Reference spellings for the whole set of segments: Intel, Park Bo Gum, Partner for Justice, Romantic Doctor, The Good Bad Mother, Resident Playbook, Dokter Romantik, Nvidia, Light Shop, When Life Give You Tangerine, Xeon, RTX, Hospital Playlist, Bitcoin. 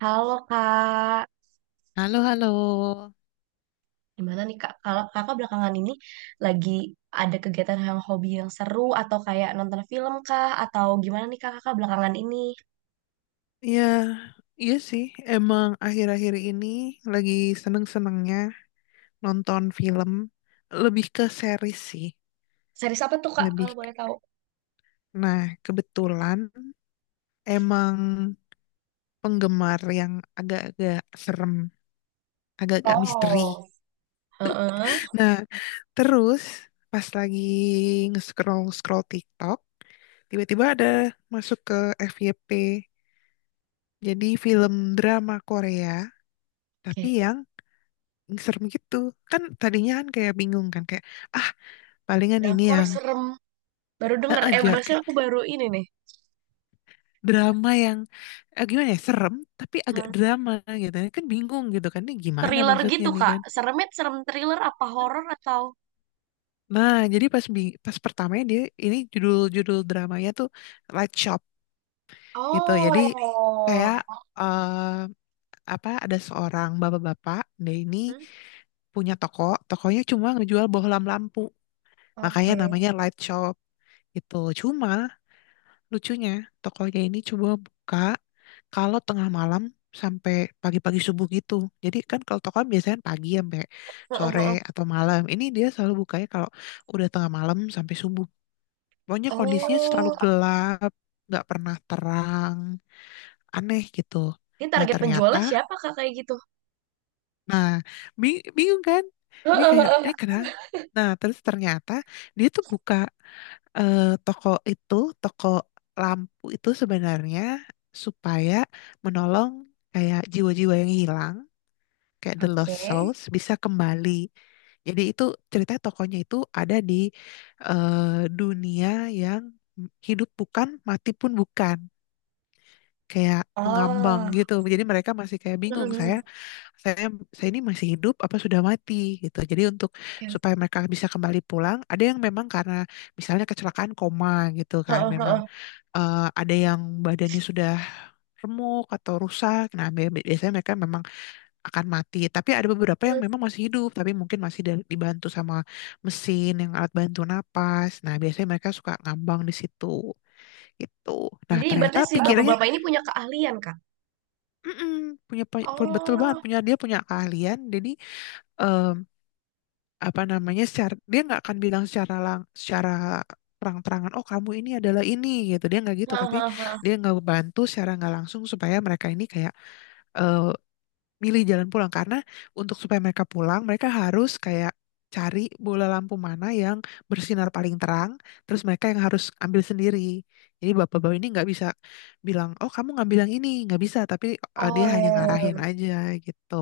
Halo Kak, Halo, halo. gimana nih Kak? Kalau Kakak belakangan ini lagi ada kegiatan yang hobi yang seru atau kayak nonton film kah? Atau gimana nih Kak Kakak belakangan ini? Iya, iya sih. Emang akhir-akhir ini lagi seneng-senengnya nonton film. Lebih ke series sih. Series apa tuh Kak Lebih. kalau boleh tahu? Nah, kebetulan emang penggemar yang agak-agak serem, agak-agak misteri. Oh, heeh. Nah, terus pas lagi nge-scroll-scroll TikTok, tiba-tiba ada masuk ke FYP. Jadi film drama Korea, tapi Oke. yang serem gitu kan. Tadinya kan kayak bingung kan, kayak, ah palingan ini Drakor yang serem. Baru denger, eh aja, kayak bahasanya aku baru ini nih. drama yang gimana ya, serem tapi agak Hmm. drama gitu ya. Kan bingung gitu kan, ini gimana Thriller maksudnya gitu nih Kak. kan. Seremnya serem thriller apa horor atau? Nah jadi pas pertamanya dia ini, judul-judul dramanya tuh Light Shop gitu. Jadi Oh. kayak, eh, apa, ada seorang bapak-bapak, dia ini Hmm? punya toko. Tokonya cuma ngejual bohlam lampu, makanya Oke. namanya Light Shop gitu. Cuma lucunya, tokonya ini coba buka kalau tengah malam sampai pagi-pagi subuh gitu. Jadi kan kalau toko kan biasanya pagi sampai Heeh, sore heeh. atau malam. Ini dia selalu bukanya kalau udah tengah malam sampai subuh. Pokoknya kondisinya selalu Oh, gelap, nggak pernah terang, aneh gitu. ini Nah target ternyata, penjualnya siapa Kak kayak gitu? nah bingung kan? Ini Heeh, kayak, ini heeh. kenapa? Nah terus ternyata dia tuh buka. Toko itu, toko lampu itu sebenarnya supaya menolong kayak jiwa-jiwa yang hilang, kayak the lost Oke. souls bisa kembali. Jadi itu cerita tokonya itu ada di eh, dunia yang hidup bukan, mati pun bukan, kayak mengambang Oh. gitu. Jadi mereka masih kayak bingung, Mm-mm. saya saya ini masih hidup apa sudah mati gitu. Jadi untuk Oke. supaya mereka bisa kembali pulang, ada yang memang karena misalnya kecelakaan koma gitu kan, Heeh, memang heeh. Ada yang badannya sudah remuk atau rusak. Nah, biasanya mereka memang akan mati. Tapi ada beberapa yang Mm. memang masih hidup, tapi mungkin masih dibantu sama mesin yang alat bantu napas. Nah, biasanya mereka suka ngambang di situ gitu. Nah, Jadi ternyata ibaratnya si pikirnya, bapak-bapak ini punya keahlian, Kak. Betul banget, Oh. punya, dia punya keahlian. Jadi apa namanya, secara dia nggak akan bilang secara lang secara terang-terangan, oh kamu ini adalah ini gitu. Dia nggak gitu, Heeh, tapi heeh, heeh. dia nggak bantu secara nggak langsung supaya mereka ini kayak eh, milih jalan pulang. Karena untuk supaya mereka pulang, mereka harus kayak cari bola lampu mana yang bersinar paling terang, terus mereka yang harus ambil sendiri. Jadi bapak-bapak ini nggak bisa bilang, oh kamu ngambil yang ini, nggak bisa. Tapi dia hanya Oh. ngarahin aja gitu.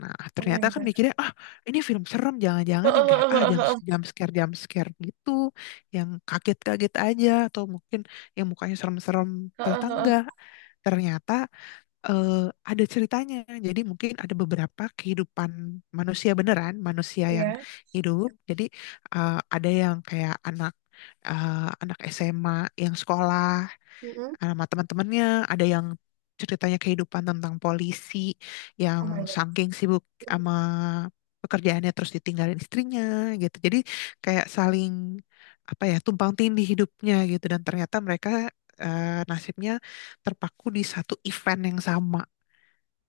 Nah, Oh my ternyata kan God. mikirnya, ah ini film serem, jangan-jangan Heeh, yang kayak, heeh, ah heeh, heeh. Jump scare gitu, yang kaget-kaget aja, atau mungkin yang mukanya serem-serem, Heeh, ternyata heeh. enggak. Ternyata eh, ada ceritanya. Jadi mungkin ada beberapa kehidupan manusia beneran, manusia yang Ya. hidup. Jadi ada yang kayak eh, anak SMA yang sekolah Mm-mm. sama teman-temannya, ada yang ceritanya kehidupan tentang polisi yang Oh my God. saking sibuk sama pekerjaannya terus ditinggalin istrinya gitu. Jadi kayak saling, apa ya, tumpang tindih hidupnya gitu, dan ternyata mereka nasibnya terpaku di satu event yang sama.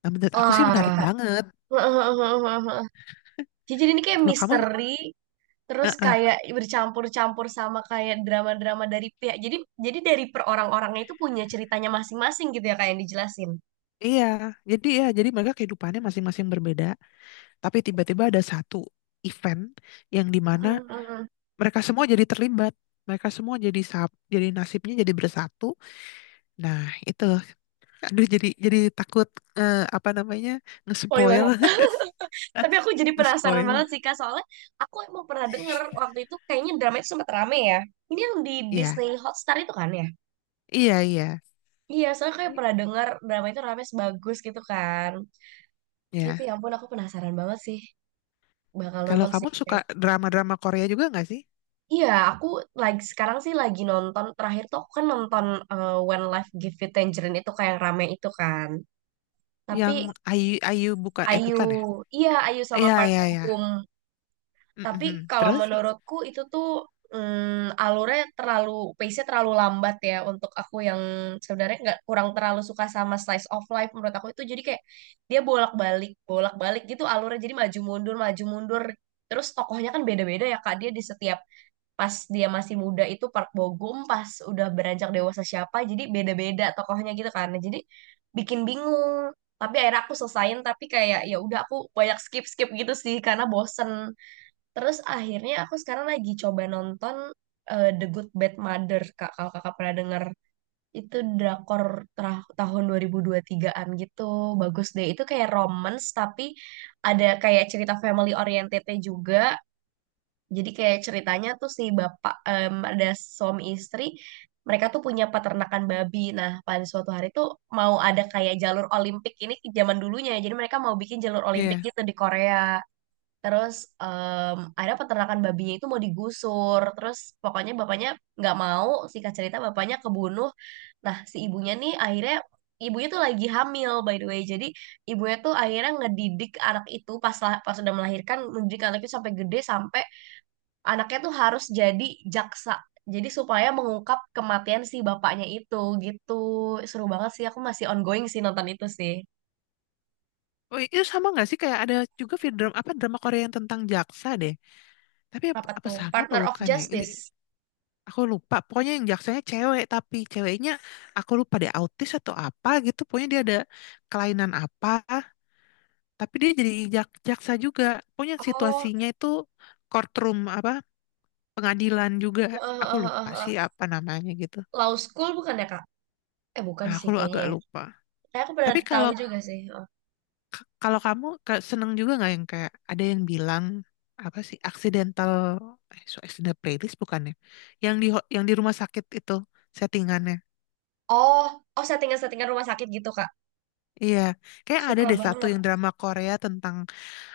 Nah menurut aku sih menarik Wah. banget. Hebat. Jadi ini kayak Kalau kamu misteri, terus eh, eh, kayak bercampur-campur sama kayak drama-drama dari pihak. Jadi dari per orang-orangnya itu punya ceritanya masing-masing gitu ya kayak yang dijelasin. iya jadi, ya jadi mereka kehidupannya masing-masing berbeda, tapi tiba-tiba ada satu event yang dimana Mm-mm. mereka semua jadi terlibat, mereka semua jadi jadi nasibnya jadi bersatu. Nah itu, aduh, jadi takut, apa namanya, ngespoil. Spoiler. Tapi aku jadi penasaran Ngespoil. banget sih Kak, soalnya aku emang pernah denger waktu itu kayaknya drama itu sempat rame ya. Ini yang di Iya Disney Hotstar itu kan ya? iya iya, Iya, soalnya kayak pernah denger drama itu rame sebagus gitu kan. Gitu ya. ya ampun, aku penasaran banget sih. Bakal Kalau nonton sih kamu suka kayak. drama-drama Korea juga nggak sih, Iya, aku lagi sekarang sih lagi nonton terakhir tuh aku kan nonton When Life Give You Tangerine itu kayak yang rame itu kan. Tapi yang Ayu Ayu bukan, eh Ayu, bukan ya, iya Ayu sama iya Park iya Bo iya. Gum. Tapi Mm-mm. kalau Terus menurutku itu tuh alurnya terlalu pace-nya terlalu lambat ya untuk aku yang sebenarnya nggak kurang terlalu suka sama slice of life. Menurut aku itu jadi kayak dia bolak-balik bolak-balik gitu, alurnya jadi maju mundur maju mundur. Terus tokohnya kan beda-beda ya Kak, dia di setiap pas dia masih muda itu Park Bogum, pas udah beranjak dewasa siapa, jadi beda-beda tokohnya gitu kan. Nah, jadi bikin bingung, tapi akhirnya aku selesain tapi kayak ya udah aku banyak skip skip gitu sih karena bosen. Terus akhirnya aku sekarang lagi coba nonton The Good Bad Mother, Kak. Kalau kakak pernah denger, itu drakor tahun 2023-an gitu. Bagus deh. Itu kayak romance, tapi ada kayak cerita family oriented-nya juga. Jadi kayak ceritanya tuh si bapak, ada suami istri, mereka tuh punya peternakan babi. Nah, pada suatu hari tuh mau ada kayak jalur Olimpik ini zaman dulunya. Jadi mereka mau bikin jalur Olimpik iya. gitu di Korea. Terus akhirnya peternakan babinya itu mau digusur. Terus pokoknya bapaknya nggak mau. Singkat cerita bapaknya kebunuh. Nah si ibunya nih akhirnya ibunya tuh lagi hamil by the way. Jadi ibunya tuh akhirnya ngedidik anak itu pas sudah melahirkan mendidik anak itu sampai gede sampai anaknya tuh harus jadi jaksa. Jadi supaya mengungkap kematian si bapaknya itu gitu. Seru banget sih. Aku masih ongoing sih nonton itu sih. Oh, itu sama nggak sih, kayak ada juga film drama, apa drama Korea yang tentang jaksa deh, tapi apa, Apa apa tuh? sama apa Partner of bukan ya ini. Justice. Aku lupa, pokoknya yang jaksanya cewek, tapi ceweknya aku lupa dia autis atau apa gitu. Pokoknya dia ada kelainan apa, tapi dia jadi jaksa juga. Pokoknya Oh. situasinya itu courtroom, apa pengadilan juga. Aku lupa sih apa namanya gitu. Law School bukan ya, Kak? Eh, bukan Ah, aku sih kayaknya agak ya. lupa. Kayak aku pernah Tapi tahu kalau juga sih. Oh, kalau kamu seneng juga nggak yang kayak, ada yang bilang apa sih accidental, so accidental playlist bukannya? Yang di rumah sakit itu settingannya. oh, oh, settingan-settingan rumah sakit gitu, Kak. Iya, kayak ada Suka deh satu banget. yang drama Korea tentang,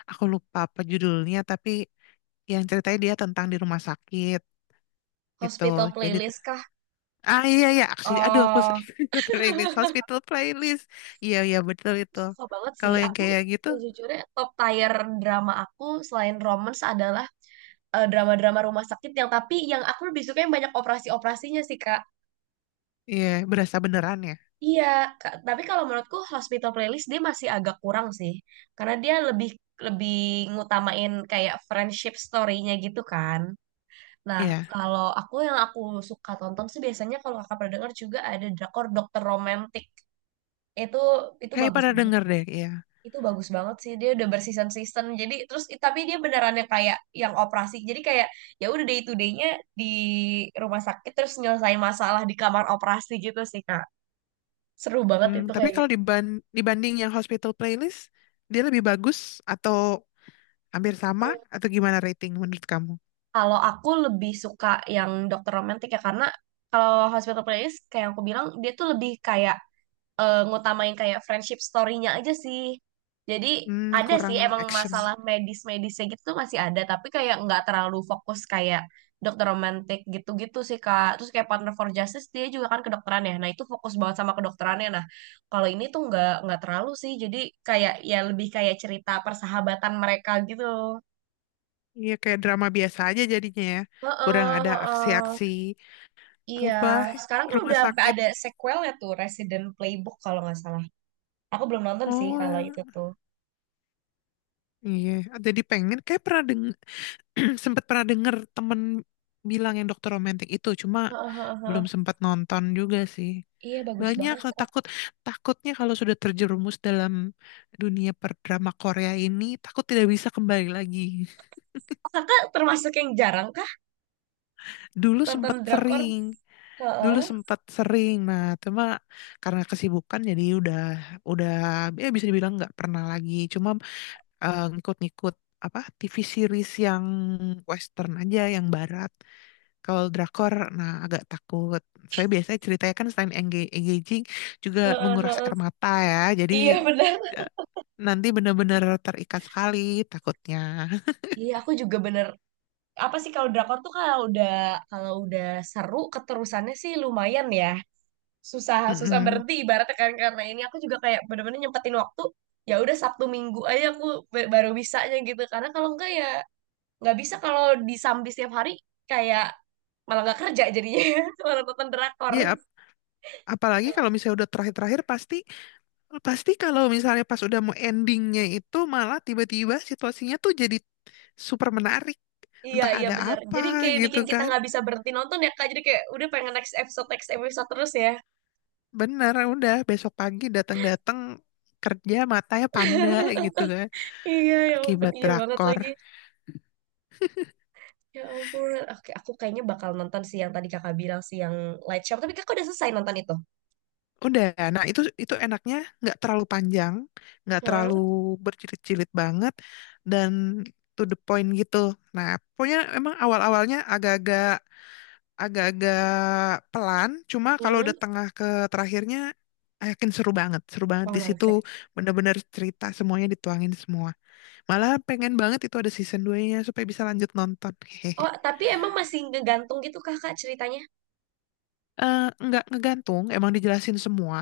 aku lupa apa judulnya, tapi yang ceritanya dia tentang di rumah sakit gitu. Hospital Jadi playlist kah? ah iya iya, aksi aduh aku, Oh, hospital playlist. Iya iya, betul itu. suka banget sih. Kalau yang Aku kayak gitu, sejujurnya top tier drama aku selain romance adalah drama-drama rumah sakit yang tapi yang aku lebih suka yang banyak operasi-operasinya sih, Kak. iya berasa beneran ya. Iya, Kak. Tapi kalau menurutku Hospital Playlist dia masih agak kurang sih. Karena dia lebih lebih ngutamain kayak friendship story-nya gitu kan. Nah, Iya, kalau aku yang aku suka tonton sih biasanya kalau kakak pernah dengar juga ada drakor Dokter Romantik. Itu itu kayak bagus pada banget. denger deh. Iya. Itu bagus banget sih. Dia udah berseason-season. Jadi terus tapi dia beneran yang kayak yang operasi. Jadi kayak ya udah day to day-nya di rumah sakit terus nyelesain masalah di kamar operasi gitu sih, Kak. Seru banget Hmm, itu tapi kayak kalau gitu. Dibanding yang hospital playlist, dia lebih bagus atau hampir sama Mm. atau gimana, rating menurut kamu? Kalau aku lebih suka yang Dokter Romantik ya karena kalau Hospital Playlist kayak yang aku bilang dia tuh lebih kayak ngutamain kayak friendship story-nya aja sih. Jadi Hmm, ada sih kurang emang action. masalah medis-medisnya gitu tuh masih ada, tapi kayak nggak terlalu fokus kayak dokter romantik gitu-gitu sih Kak. Terus kayak Partner for Justice dia juga kan kedokteran ya. Nah, itu fokus banget sama kedokterannya. Nah, kalau ini tuh nggak terlalu sih. Jadi kayak ya lebih kayak cerita persahabatan mereka gitu. Iya kayak drama biasa aja jadinya ya. Kurang Heeh, ada heeh. aksi-aksi Iya, apa sekarang kan rumah udah sampai sakit. ada sequelnya tuh Resident Playbook kalau nggak salah. Aku belum nonton sih kalau itu Oh tuh. iya, jadi pengen, kayak pernah denger, sempat pernah denger temen bilang yang dokter romantik itu, cuma Heeh, heeh, belum heeh. sempat nonton juga sih. Iya bagus Banyak banget lah, kok. takut, takutnya kalau sudah terjerumus dalam dunia perdrama Korea ini, takut tidak bisa kembali lagi. Oh, kakak termasuk yang jarang kah Dulu sempat nonton drakor? sering, Dulu Heeh, sempat sering. Nah cuma karena kesibukan jadi udah, ya bisa dibilang nggak pernah lagi. Cuma ngikut-ngikut apa TV series yang Western aja, yang Barat. Kalau drakor, nah agak takut. Saya biasanya ceritanya kan selain engaging juga heeh, menguras air heeh. mata ya. Jadi Iya benar. eh, nanti benar-benar terikat sekali takutnya. Iya aku juga bener. Apa sih kalau drakor tuh kalau udah seru keterusannya sih lumayan ya. Susah susah Mm-mm. berhenti ibaratnya kan, karena ini aku juga kayak bener-bener nyempetin waktu. Ya udah Sabtu Minggu aja aku baru bisanya gitu. Karena kalau enggak ya nggak bisa kalau disambi setiap hari kayak malah nggak kerja jadinya malah nonton drakor. Ya, apalagi kalau misalnya udah terakhir-terakhir pasti. Pasti kalau misalnya pas udah mau endingnya itu malah tiba-tiba situasinya tuh jadi super menarik. Iya, Entah iya ada bener. Jadi apa kayak gitu bikin kita kan. nggak bisa berhenti nonton ya, Kak. Jadi kayak udah pengen next episode terus ya. Bener, udah besok pagi datang-datang kerja matanya panda gitu kan. Iya, ya ampun. Akibat Iya banget drakor. lagi. Ya ampun. Oke, aku kayaknya bakal nonton sih yang tadi kakak bilang sih, yang Light Shop. Tapi kakak udah selesai nonton itu? Udah, nah itu enaknya nggak terlalu panjang, nggak terlalu Hmm. berjilid-jilid banget, dan to the point gitu. Nah, pokoknya emang awal-awalnya agak-agak pelan, cuma kalau Hmm. udah tengah ke terakhirnya, I yakin seru banget Oh di my situ, God. bener-bener cerita semuanya dituangin semua. Malah pengen banget itu ada season 2-nya supaya bisa lanjut nonton. Hehehe. Oh, tapi emang masih ngegantung gitu kakak ceritanya? Eh, nggak ngegantung, emang dijelasin semua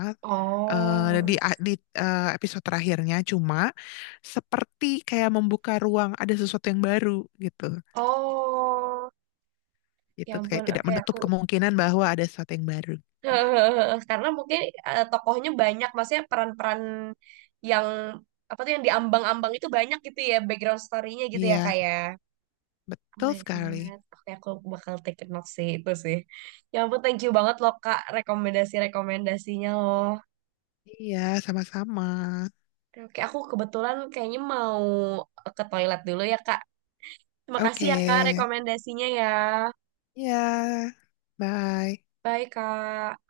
Oh. di di episode terakhirnya, cuma seperti kayak membuka ruang ada sesuatu yang baru gitu. Oh. Ya Gitu ampun. kayak tidak Oke, aku menutup kemungkinan bahwa ada sesuatu yang baru. Ya, hehehe, karena mungkin tokohnya banyak, maksudnya peran-peran yang apa tuh yang diambang-ambang itu banyak gitu ya, background story-nya gitu ya iya, kayak. Oh betul my sekali. God. Oke, aku bakal take a note sih itu sih. Ya ampun, thank you banget loh Kak rekomendasi-rekomendasinya loh. Iya, sama-sama. Oke, oke, aku kebetulan kayaknya mau ke toilet dulu ya Kak. Terima kasih Oke. ya Kak rekomendasinya ya. Iya. Bye. Bye Kak.